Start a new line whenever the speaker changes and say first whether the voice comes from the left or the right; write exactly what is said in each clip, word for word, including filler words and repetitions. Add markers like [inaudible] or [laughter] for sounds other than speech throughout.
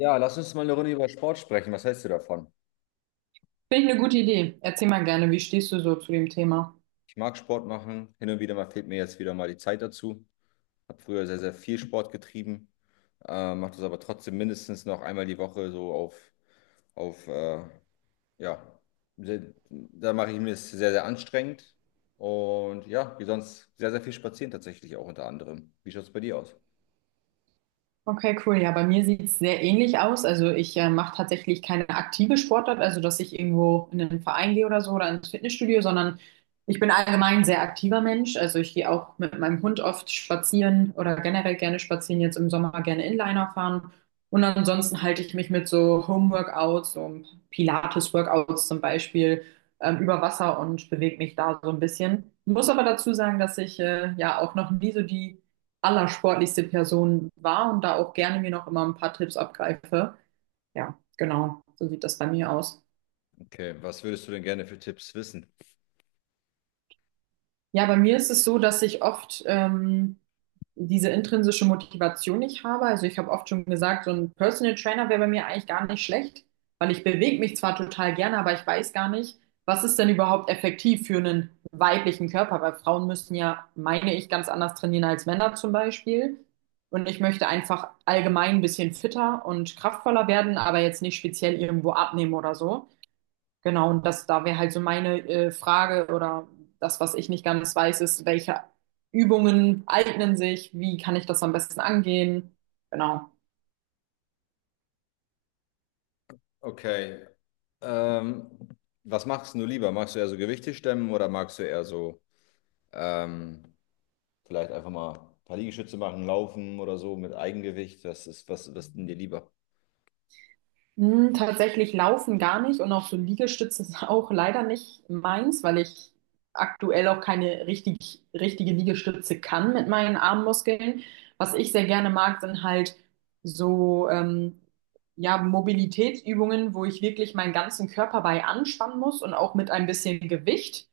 left: Ja, lass uns mal eine Runde über Sport sprechen. Was hältst du davon?
right: Finde ich eine gute Idee. Erzähl mal gerne, wie stehst du so zu dem Thema?
left: Ich mag Sport machen. Hin und wieder mal fehlt mir jetzt wieder mal die Zeit dazu. Habe früher sehr, sehr viel Sport getrieben. Äh, mache das aber trotzdem mindestens noch einmal die Woche so auf, auf äh, ja, sehr, da mache ich mir es sehr, sehr anstrengend. Und ja, wie sonst sehr, sehr viel spazieren tatsächlich auch unter anderem. Wie schaut es bei dir aus?
right: Okay, cool. Ja, bei mir sieht es sehr ähnlich aus. Also ich äh, mache tatsächlich keine aktive Sportart, also dass ich irgendwo in einen Verein gehe oder so oder ins Fitnessstudio, sondern ich bin allgemein ein sehr aktiver Mensch. Also ich gehe auch mit meinem Hund oft spazieren oder generell gerne spazieren, jetzt im Sommer gerne Inliner fahren. Und ansonsten halte ich mich mit so Home-Workouts, so Pilates-Workouts zum Beispiel, ähm, über Wasser und bewege mich da so ein bisschen. Muss aber dazu sagen, dass ich äh, ja auch noch nie so die allersportlichste Person war und da auch gerne mir noch immer ein paar Tipps abgreife. Ja, genau, so sieht das bei mir aus.
left: Okay, was würdest du denn gerne für Tipps wissen?
right: Ja, bei mir ist es so, dass ich oft ähm, diese intrinsische Motivation nicht habe. Also ich habe oft schon gesagt, so ein Personal Trainer wäre bei mir eigentlich gar nicht schlecht, weil ich bewege mich zwar total gerne, aber ich weiß gar nicht, was ist denn überhaupt effektiv für einen weiblichen Körper, weil Frauen müssen ja, meine ich, ganz anders trainieren als Männer zum Beispiel. Und ich möchte einfach allgemein ein bisschen fitter und kraftvoller werden, aber jetzt nicht speziell irgendwo abnehmen oder so. Genau, und das, da wäre halt so meine äh, Frage oder das, was ich nicht ganz weiß, ist, welche Übungen eignen sich, wie kann ich das am besten angehen? Genau.
left: Okay, ähm, was machst du lieber? Magst du eher so Gewichte stemmen oder magst du eher so. Ähm, Vielleicht einfach mal ein paar Liegestütze machen, laufen oder so mit Eigengewicht. Das ist was, was denn dir lieber?
right: Hm, tatsächlich laufen gar nicht und auch so Liegestütze [laughs] ist auch leider nicht meins, weil ich aktuell auch keine richtig, richtige Liegestütze kann mit meinen Armmuskeln. Was ich sehr gerne mag, sind halt so ähm, ja, Mobilitätsübungen, wo ich wirklich meinen ganzen Körper bei anspannen muss und auch mit ein bisschen Gewicht.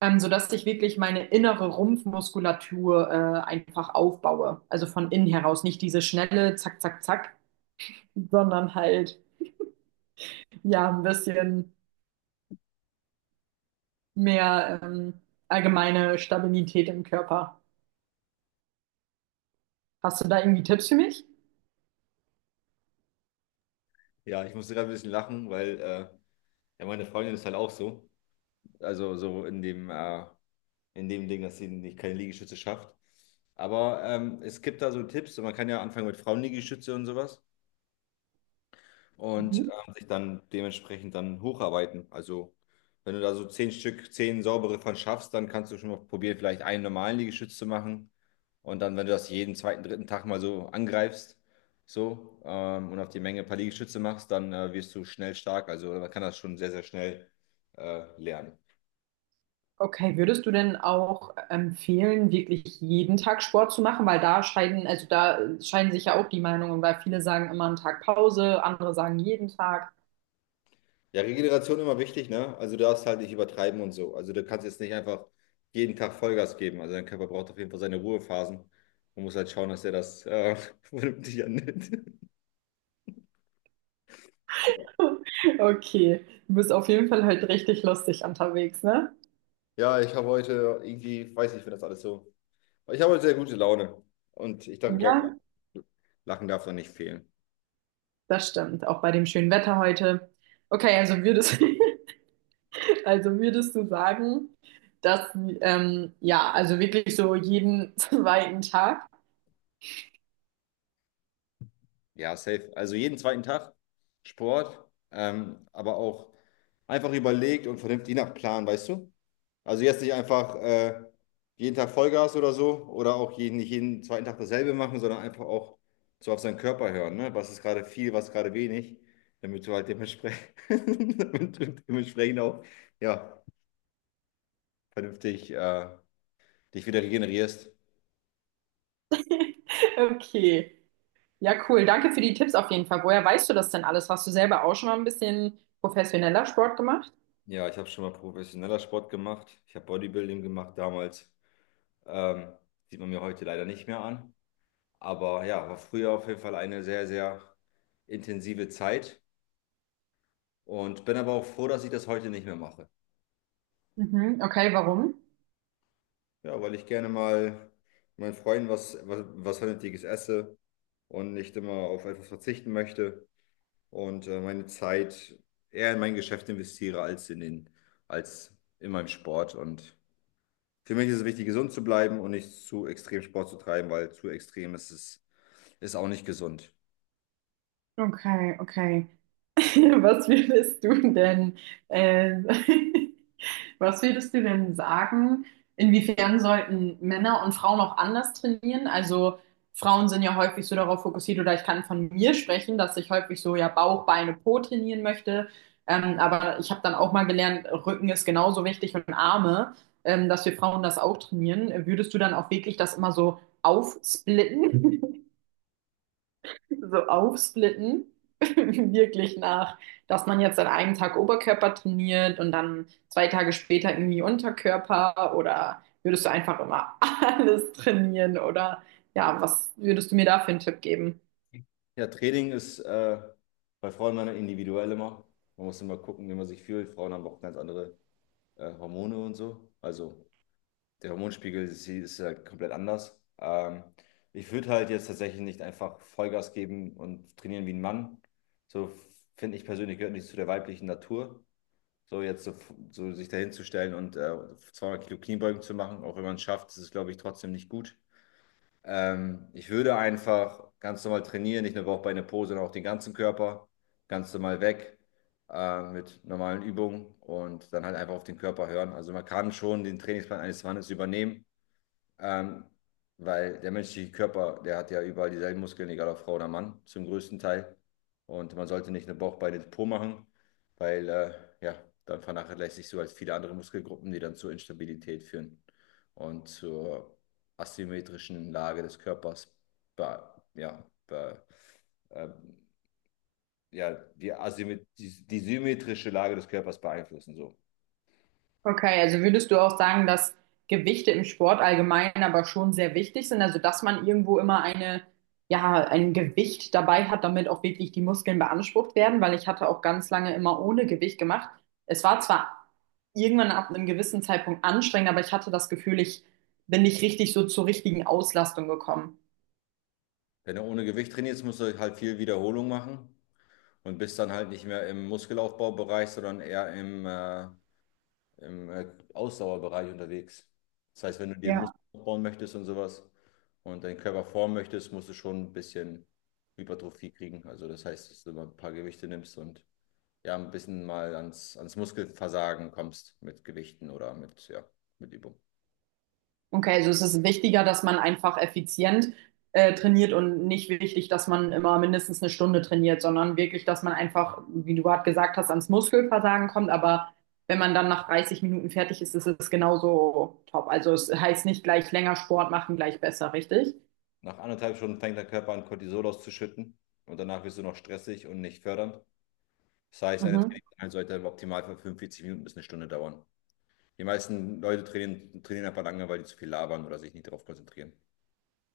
right: ähm, Sodass ich wirklich meine innere Rumpfmuskulatur äh, einfach aufbaue. Also von innen heraus, nicht diese schnelle Zack, Zack, Zack, sondern halt ja ein bisschen mehr ähm, allgemeine Stabilität im Körper. Hast du da irgendwie Tipps für mich?
left: Ja, ich musste gerade ein bisschen lachen, weil äh, ja, meine Freundin ist halt auch so. Also so in dem, äh, in dem Ding, dass sie nicht keine Liegestütze schafft. Aber ähm, es gibt da so Tipps und man kann ja anfangen mit Frauenliegestütze und sowas. Und
right: Mhm.
left: ähm, sich dann dementsprechend dann hocharbeiten. Also wenn du da so zehn Stück, zehn saubere von schaffst, dann kannst du schon mal probieren, vielleicht einen normalen Liegestütz zu machen. Und dann, wenn du das jeden zweiten, dritten Tag mal so angreifst, so, ähm, und auf die Menge ein paar Liegestütze machst, dann äh, wirst du schnell stark. Also man kann das schon sehr, sehr schnell äh, lernen.
right: Okay, würdest du denn auch empfehlen, wirklich jeden Tag Sport zu machen? Weil da scheiden, also da scheiden sich ja auch die Meinungen, weil viele sagen immer einen Tag Pause, andere sagen jeden Tag.
left: Ja, Regeneration immer wichtig, ne? Also du darfst halt nicht übertreiben und so. Also du kannst jetzt nicht einfach jeden Tag Vollgas geben. Also dein Körper braucht auf jeden Fall seine Ruhephasen und muss halt schauen, dass er das äh, [laughs] vernünftig annimmt.
right: Okay, du bist auf jeden Fall halt richtig lustig unterwegs, ne?
left: Ja, ich habe heute irgendwie, weiß nicht, wenn das alles so. Ich habe heute sehr gute Laune und ich dachte, glaube,
right: Ja,
left: Lachen darf da nicht fehlen.
right: das stimmt, auch bei dem schönen Wetter heute. Okay, also würdest, [laughs] also würdest du sagen, dass, ähm, ja, also wirklich so jeden [laughs] zweiten Tag?
left: Ja, safe. Also jeden zweiten Tag Sport, ähm, aber auch einfach überlegt und vernünftig nach Plan, weißt du? Also jetzt nicht einfach äh, jeden Tag Vollgas oder so oder auch jeden, nicht jeden zweiten Tag dasselbe machen, sondern einfach auch so auf seinen Körper hören, ne? Was ist gerade viel, was ist gerade wenig, damit du halt dementsprechend, [laughs] damit du dementsprechend auch ja, vernünftig äh, dich wieder regenerierst.
right: [laughs] Okay, ja, cool. Danke für die Tipps auf jeden Fall. Woher weißt du das denn alles? Hast du selber auch schon mal ein bisschen professioneller Sport gemacht?
left: Ja, ich habe schon mal professioneller Sport gemacht. Ich habe Bodybuilding gemacht damals. Ähm, Sieht man mir heute leider nicht mehr an. Aber ja, war früher auf jeden Fall eine sehr, sehr intensive Zeit. Und bin aber auch froh, dass ich das heute nicht mehr mache.
right: Mhm, okay, warum?
left: Ja, weil ich gerne mal meinen Freunden was, was, was Vernünftiges esse und nicht immer auf etwas verzichten möchte und äh, meine Zeit eher in mein Geschäft investiere als in den, als in meinem Sport. Und für mich ist es wichtig, gesund zu bleiben und nicht zu extrem Sport zu treiben, weil zu extrem ist es, ist auch nicht gesund.
right: Okay, okay. [laughs] Was würdest du denn äh, [laughs] Was würdest du denn sagen, inwiefern sollten Männer und Frauen auch anders trainieren? Also Frauen sind ja häufig so darauf fokussiert, oder ich kann von mir sprechen, dass ich häufig so ja Bauch, Beine, Po trainieren möchte. Ähm, aber ich habe dann auch mal gelernt, Rücken ist genauso wichtig und Arme, ähm, dass wir Frauen das auch trainieren. Würdest du dann auch wirklich das immer so aufsplitten? so aufsplitten, [laughs] wirklich nach, dass man jetzt an einem Tag Oberkörper trainiert und dann zwei Tage später irgendwie Unterkörper oder würdest du einfach immer [laughs] alles trainieren oder ja, was würdest du mir da für einen Tipp geben?
left: Ja, Training ist äh, bei Frauen immer individuell immer. Man muss immer gucken, wie man sich fühlt. Frauen haben auch ganz andere äh, Hormone und so. Also der Hormonspiegel ist, ist halt komplett anders. Ähm, ich würde halt jetzt tatsächlich nicht einfach Vollgas geben und trainieren wie ein Mann. So finde ich persönlich gehört nicht zu der weiblichen Natur. So jetzt so, so sich dahin zu stellen und äh, zweihundert Kilo Kniebeugen zu machen, auch wenn man es schafft, ist es, glaube ich, trotzdem nicht gut. Ähm, ich würde einfach ganz normal trainieren, nicht nur Bauch, Beine, Po, sondern auch den ganzen Körper, ganz normal weg äh, mit normalen Übungen und dann halt einfach auf den Körper hören. Also man kann schon den Trainingsplan eines Mannes übernehmen, ähm, weil der menschliche Körper, der hat ja überall dieselben Muskeln, egal ob Frau oder Mann, zum größten Teil. Und man sollte nicht eine Bauchbeine Po machen, weil äh, ja, dann vernachlässigst du halt viele andere Muskelgruppen, die dann zur Instabilität führen und zur asymmetrischen Lage des Körpers. Be ja, be ähm, ja, die, asymmet die, die symmetrische Lage des Körpers beeinflussen. So.
right: Okay, also würdest du auch sagen, dass Gewichte im Sport allgemein aber schon sehr wichtig sind, also dass man irgendwo immer eine, ja, ein Gewicht dabei hat, damit auch wirklich die Muskeln beansprucht werden, weil ich hatte auch ganz lange immer ohne Gewicht gemacht. Es war zwar irgendwann ab einem gewissen Zeitpunkt anstrengend, aber ich hatte das Gefühl, ich bin nicht richtig so zur richtigen Auslastung gekommen.
left: Wenn du ohne Gewicht trainierst, musst du halt viel Wiederholung machen. Und bist dann halt nicht mehr im Muskelaufbaubereich, sondern eher im, äh, im äh, Ausdauerbereich unterwegs. Das heißt, wenn du dir
right: Ja.
left: Muskeln aufbauen möchtest und sowas und deinen Körper formen möchtest, musst du schon ein bisschen Hypertrophie kriegen. Also das heißt, dass du mal ein paar Gewichte nimmst und ja, ein bisschen mal ans, ans Muskelversagen kommst mit Gewichten oder mit, ja, mit Übung.
right: Okay, also es ist wichtiger, dass man einfach effizient äh, trainiert und nicht wichtig, dass man immer mindestens eine Stunde trainiert, sondern wirklich, dass man einfach, wie du gerade gesagt hast, ans Muskelversagen kommt. Aber wenn man dann nach dreißig Minuten fertig ist, ist es genauso top. Also es heißt nicht gleich länger Sport machen, gleich besser, richtig?
left: Nach anderthalb Stunden fängt der Körper an, Cortisol auszuschütten und danach wirst du noch stressig und nicht fördernd. Das heißt, eine
right: Mhm.
left: Trainingseinheit sollte im Optimalfall fünfundvierzig Minuten bis eine Stunde dauern. Die meisten Leute trainieren, trainieren einfach lange, weil die zu viel labern oder sich nicht darauf konzentrieren.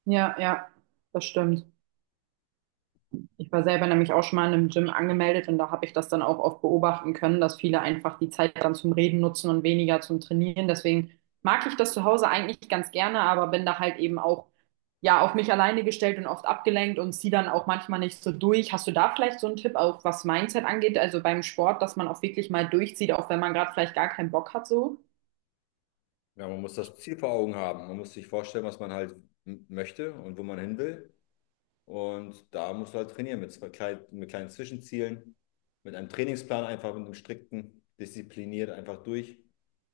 right: Ja, ja, das stimmt. Ich war selber nämlich auch schon mal in einem Gym angemeldet und da habe ich das dann auch oft beobachten können, dass viele einfach die Zeit dann zum Reden nutzen und weniger zum Trainieren. Deswegen mag ich das zu Hause eigentlich ganz gerne, aber bin da halt eben auch ja auf mich alleine gestellt und oft abgelenkt und ziehe dann auch manchmal nicht so durch. Hast du da vielleicht so einen Tipp, auch was Mindset angeht, also beim Sport, dass man auch wirklich mal durchzieht, auch wenn man gerade vielleicht gar keinen Bock hat so?
left: Ja, man muss das Ziel vor Augen haben. Man muss sich vorstellen, was man halt m- möchte und wo man hin will. Und da musst du halt trainieren mit, zwei klein, mit kleinen Zwischenzielen, mit einem Trainingsplan einfach, mit einem strikten, diszipliniert einfach durch.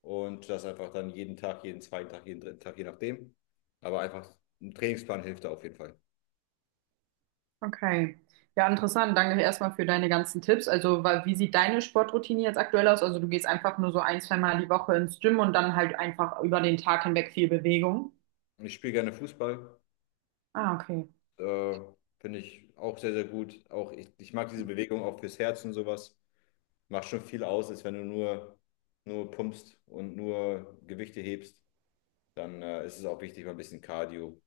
left: Und das einfach dann jeden Tag, jeden zweiten Tag, jeden dritten Tag, je nachdem. Aber einfach ein Trainingsplan hilft da auf jeden Fall.
right: Okay. Ja, interessant. Danke erstmal für deine ganzen Tipps. Also, wa- wie sieht deine Sportroutine jetzt aktuell aus? Also, du gehst einfach nur so ein, zwei Mal die Woche ins Gym und dann halt einfach über den Tag hinweg viel Bewegung.
left: Ich spiele gerne Fußball.
right: Ah, okay.
left: Äh, Finde ich auch sehr, sehr gut. Auch ich, ich mag diese Bewegung auch fürs Herz und sowas. Macht schon viel aus, als wenn du nur, nur pumpst und nur Gewichte hebst. Dann äh, ist es auch wichtig, mal ein bisschen Cardio,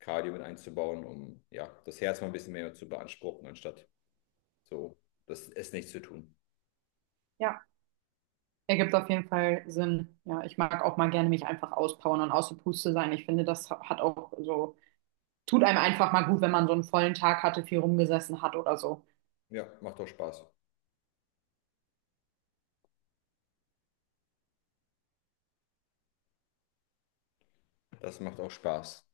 left: Cardio mit einzubauen, um ja, das Herz mal ein bisschen mehr zu beanspruchen, anstatt so das es nicht zu tun.
right: Ja, ergibt auf jeden Fall Sinn. Ja, ich mag auch mal gerne mich einfach auspowern und aus der Puste sein. Ich finde, das hat auch so, tut einem einfach mal gut, wenn man so einen vollen Tag hatte, viel rumgesessen hat oder so.
left: Ja, macht auch Spaß. Das macht auch Spaß.